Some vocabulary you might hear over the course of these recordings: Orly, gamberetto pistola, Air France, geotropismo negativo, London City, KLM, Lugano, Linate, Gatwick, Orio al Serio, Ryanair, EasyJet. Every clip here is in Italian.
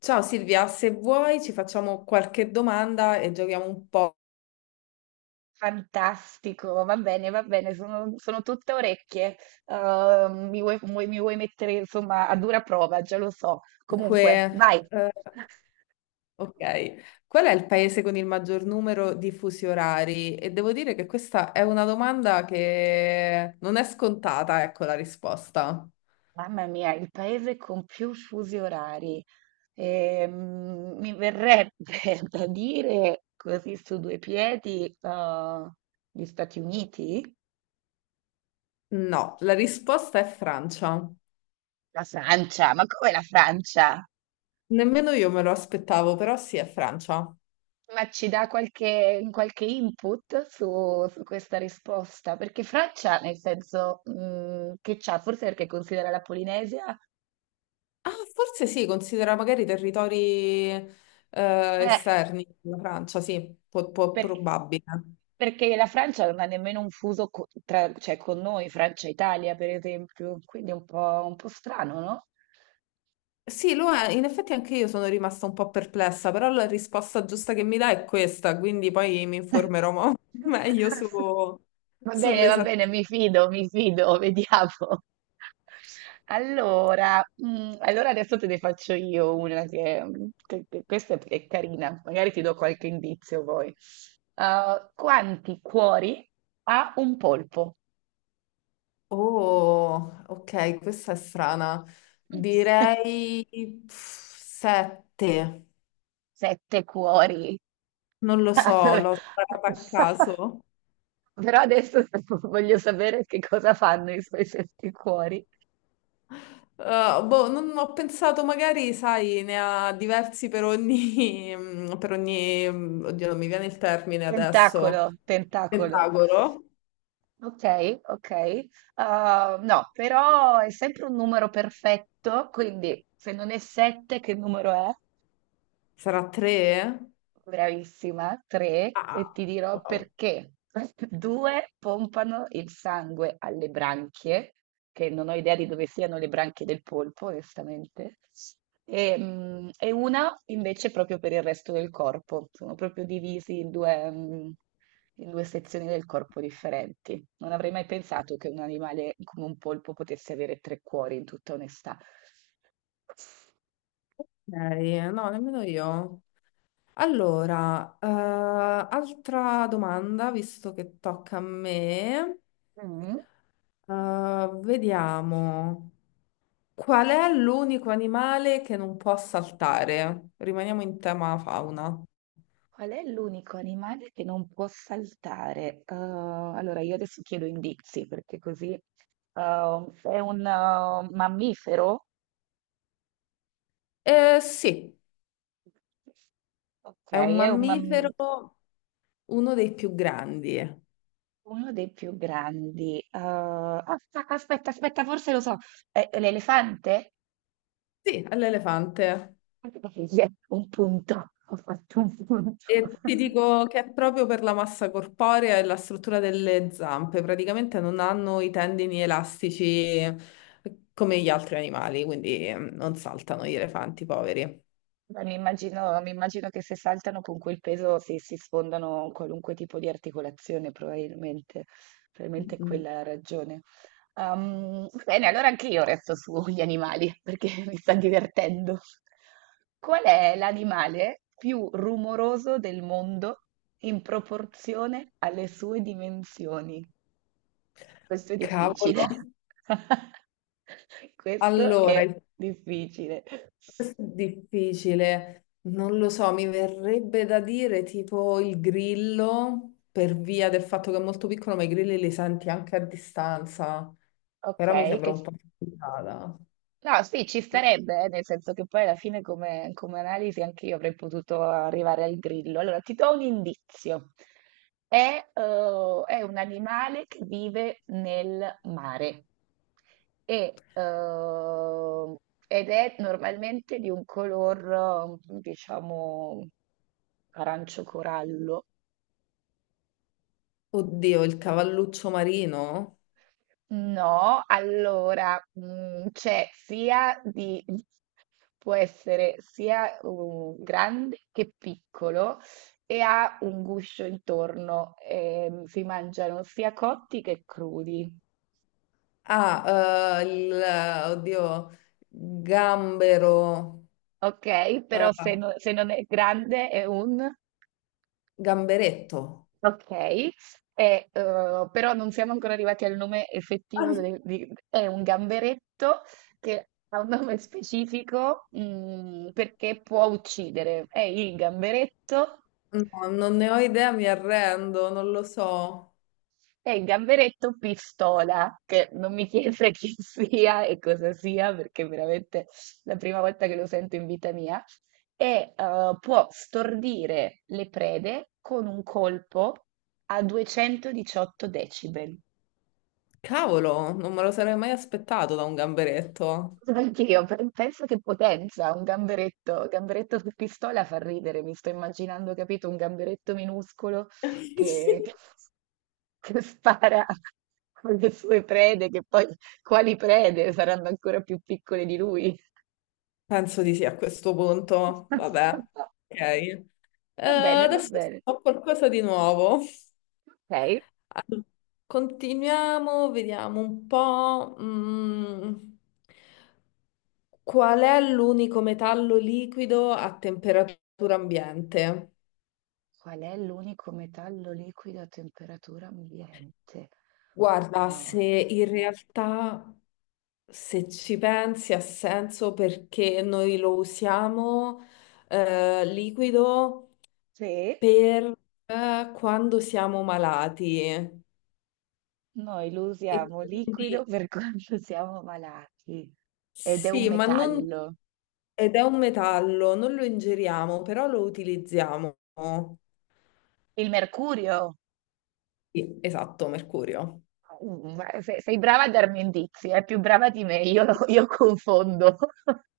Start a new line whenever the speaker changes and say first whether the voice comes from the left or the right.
left: Ciao Silvia, se vuoi ci facciamo qualche domanda e giochiamo un po'.
right: Fantastico, va bene, sono tutte orecchie. Mi vuoi mettere insomma a dura prova, già lo so. Comunque,
left: Dunque,
right: vai.
left: eh, ok, qual è il paese con il maggior numero di fusi orari? E devo dire che questa è una domanda che non è scontata, ecco la risposta.
right: Mamma mia, il paese con più fusi orari. Mi verrebbe da dire così su due piedi, gli Stati Uniti?
left: No, la risposta è Francia.
right: La Francia, ma come la Francia?
left: Nemmeno io me lo aspettavo, però sì, è Francia.
right: Ma ci dà qualche input su questa risposta? Perché Francia, nel senso che c'ha, forse perché considera la Polinesia,
left: Ah, forse sì, considera magari territori
right: eh,
left: esterni alla Francia, sì,
right: per-
left: probabile.
right: perché la Francia non ha nemmeno un fuso cioè, con noi, Francia e Italia, per esempio, quindi è un po' strano, no?
left: Sì, lo è. In effetti anche io sono rimasta un po' perplessa, però la risposta giusta che mi dà è questa, quindi poi mi informerò meglio su,
right: Va
left: sull'esattezza.
right: bene, mi fido, vediamo. Allora, adesso te ne faccio io una questa è carina, magari ti do qualche indizio poi. Quanti cuori ha un polpo?
left: Oh, ok, questa è strana. Direi 7,
right: Sette cuori.
left: non lo so,
right: Allora,
left: l'ho sparata a caso.
right: però adesso voglio sapere che cosa fanno i suoi sette cuori.
left: Boh, non ho pensato, magari, sai, ne ha diversi per ogni, oddio, non mi viene il termine
right: Tentacolo,
left: adesso,
right: tentacolo.
left: pentagono.
right: Ok, ok. No, però è sempre un numero perfetto, quindi se non è 7, che numero è?
left: Sarà tre?
right: Bravissima, tre, e
left: Ah,
right: ti dirò
left: wow.
right: perché. Due pompano il sangue alle branchie, che non ho idea di dove siano le branchie del polpo, onestamente, e una invece proprio per il resto del corpo. Sono proprio divisi in due, in due sezioni del corpo differenti. Non avrei mai pensato che un animale come un polpo potesse avere tre cuori, in tutta onestà.
left: Ok, no, nemmeno io. Allora, eh, Altra domanda, visto che tocca a me.
right: Mm.
left: Vediamo. Qual è l'unico animale che non può saltare? Rimaniamo in tema fauna.
right: Qual è l'unico animale che non può saltare? Allora, io adesso chiedo indizi perché così è un mammifero?
left: Sì,
right: Ok,
left: è un mammifero, uno dei più grandi.
right: uno dei più grandi. Ah, aspetta, aspetta, forse lo so. È l'elefante?
left: Sì, è l'elefante.
right: Un punto, ho fatto un punto.
left: E ti dico che è proprio per la massa corporea e la struttura delle zampe, praticamente non hanno i tendini elastici come gli altri animali, quindi non saltano gli elefanti poveri.
right: Beh, mi immagino che se saltano con quel peso si sfondano qualunque tipo di articolazione, probabilmente, probabilmente
left: Mm.
right: quella è la ragione. Bene, allora anche io resto sugli animali perché mi sta divertendo. Qual è l'animale più rumoroso del mondo in proporzione alle sue dimensioni? Questo è difficile.
left: Cavolo.
right: Questo
left: Allora,
right: è
left: il-
right: difficile.
left: Questo è difficile, non lo so, mi verrebbe da dire tipo il grillo, per via del fatto che è molto piccolo, ma i grilli li senti anche a distanza, però mi
right: Ok,
left: sembra
right: che...
left: un po' complicata.
right: No, sì, ci starebbe, nel senso che poi alla fine come analisi anche io avrei potuto arrivare al grillo. Allora, ti do un indizio. È un animale che vive nel mare e, eh, ed è normalmente di un color, diciamo, arancio corallo.
left: Oddio, il cavalluccio marino?
right: No, allora, può essere sia grande che piccolo e ha un guscio intorno, si mangiano sia cotti che crudi,
left: Oddio, gambero,
right: ok?
left: eh,
right: Però se non è grande è un...
left: gamberetto.
right: Okay, però non siamo ancora arrivati al nome effettivo de di è un gamberetto che ha un nome specifico, perché può uccidere. È il gamberetto
left: Ah, no, non ne ho idea, mi arrendo, non lo so.
right: è il gamberetto pistola, che non mi chiede chi sia e cosa sia, perché è veramente la prima volta che lo sento in vita mia. E, può stordire le prede con un colpo a 218 decibel.
left: Cavolo, non me lo sarei mai aspettato da un gamberetto.
right: Anch'io penso che potenza, un gamberetto, gamberetto su pistola fa ridere, mi sto immaginando, capito, un gamberetto minuscolo
left: Sì.
right: che, che spara con le sue prede, che poi quali prede saranno ancora più piccole di lui.
left: Penso di sì a questo punto. Vabbè, ok.
right: Va bene, va
left: Adesso
right: bene.
left: ho qualcosa di nuovo.
right: Ok.
left: Allora, continuiamo, vediamo un po'. Qual è l'unico metallo liquido a temperatura ambiente?
right: Qual è l'unico metallo liquido a temperatura ambiente?
left: Guarda,
right: Oh,
left: se in realtà, se ci pensi, ha senso perché noi lo usiamo liquido
right: sì.
left: per quando siamo malati. E
right: Noi lo usiamo liquido
left: quindi
right: per quando siamo malati ed è un
left: sì, ma non...
right: metallo.
left: Ed è un metallo, non lo ingeriamo, però lo utilizziamo.
right: Il mercurio?
left: Sì, esatto, mercurio.
right: Ma sei brava a darmi indizi, è più brava di me, io confondo.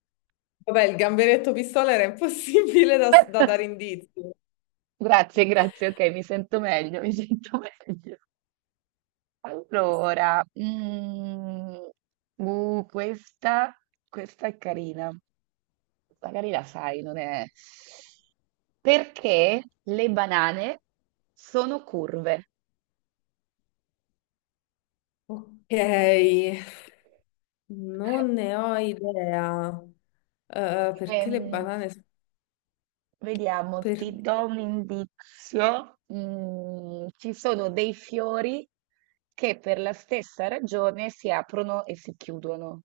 left: Vabbè, il gamberetto pistola era impossibile da dare indizi.
right: Grazie, grazie, ok, mi sento meglio, mi sento meglio. Allora, uh, questa, questa è carina. Magari la sai, non è... Perché le banane sono curve?
left: Ok, non ne ho idea. Perché le
right: Ehm,
left: banane...
right: Vediamo,
left: Per...
right: ti do un indizio. Ci sono dei fiori che per la stessa ragione si aprono e si chiudono.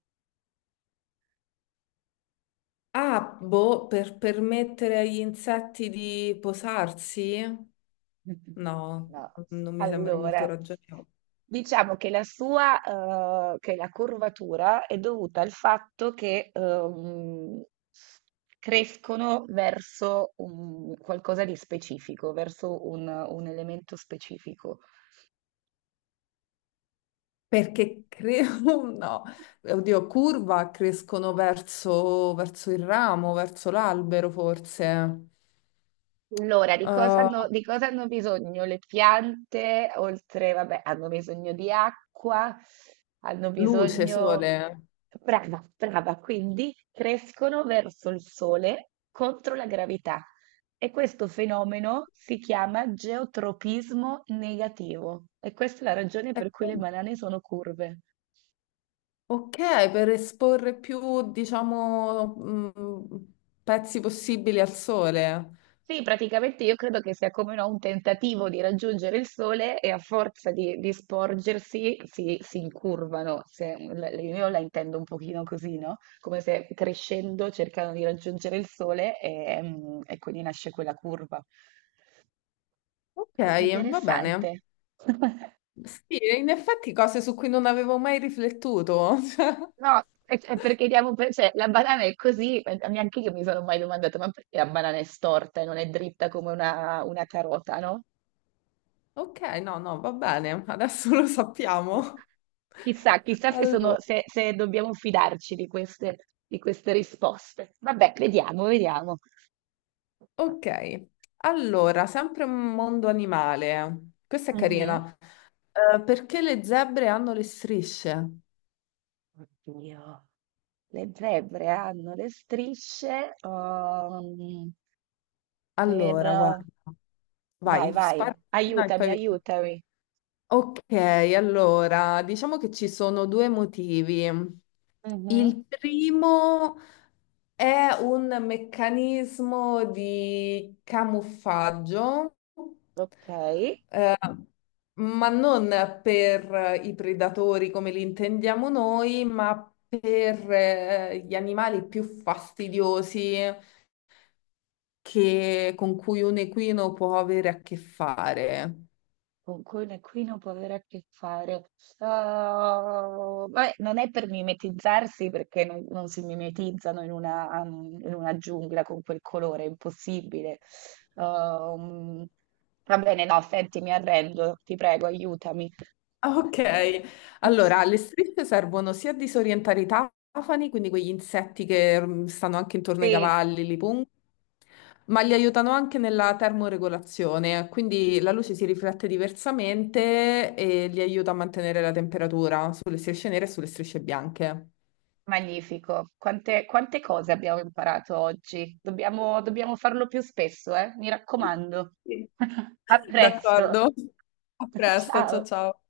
left: Ah, boh, per permettere agli insetti di posarsi? No,
right: No.
left: non mi sembra molto
right: Allora,
left: ragionevole.
right: diciamo che la curvatura è dovuta al fatto che crescono qualcosa di specifico, verso un elemento specifico.
left: Perché credo, no, oddio, curva crescono verso, verso il ramo, verso l'albero forse.
right: Allora, di cosa
left: Uh,
right: hanno, di cosa hanno bisogno le piante? Oltre, vabbè, hanno bisogno di acqua, hanno
left: Luce,
right: bisogno...
left: sole.
right: Brava, brava, quindi crescono verso il sole contro la gravità e questo fenomeno si chiama geotropismo negativo e questa è la ragione
left: Eh,
right: per cui le banane sono curve.
left: Ok, per esporre più, diciamo, pezzi possibili al sole.
right: Sì, praticamente io credo che sia come no, un tentativo di raggiungere il sole e a forza di sporgersi si incurvano. Io la intendo un pochino così, no? Come se crescendo cercano di raggiungere il sole e quindi nasce quella curva.
left: Ok,
right: Molto
left: va bene.
right: interessante.
left: Sì, in effetti cose su cui non avevo mai riflettuto. Cioè,
right: No, è perché diamo cioè, la banana è così, neanche io mi sono mai domandata, ma perché la banana è storta e non è dritta come una carota, no?
left: ok, no, no, va bene, adesso lo sappiamo.
right: Chissà, chissà se sono,
left: Allora.
right: se, se dobbiamo fidarci di queste risposte. Vabbè, vediamo, vediamo.
left: Ok, allora, sempre un mondo animale. Questa è
right: Mhm.
left: carina. Perché le zebre hanno le strisce?
right: Oddio, le zebre hanno le strisce, per...
left: Allora, guarda, vai,
right: Vai, vai,
left: spara una e poi
right: aiutami,
left: vedi.
right: aiutami.
left: Ok, allora diciamo che ci sono due motivi.
right: Mhm.
left: Il primo è un meccanismo di camuffaggio,
right: Ok.
left: eh, ma non per i predatori come li intendiamo noi, ma per gli animali più fastidiosi con cui un equino può avere a che fare.
right: Con quelle qui non può avere a che fare. Ah, vabbè, non è per mimetizzarsi perché non si mimetizzano in una giungla con quel colore, è impossibile. Um, Va bene, no, senti, mi arrendo, ti prego, aiutami.
left: Ah, ok, allora le strisce servono sia a disorientare i tafani, quindi quegli insetti che stanno anche intorno ai
right: Sì,
left: cavalli, li pungono, ma li aiutano anche nella termoregolazione, quindi la luce si riflette diversamente e li aiuta a mantenere la temperatura sulle strisce nere e sulle strisce bianche.
right: magnifico. Quante cose abbiamo imparato oggi? Dobbiamo farlo più spesso, eh? Mi raccomando.
left: Sì.
right: A presto.
left: D'accordo, a presto, ciao
right: Ciao.
left: ciao.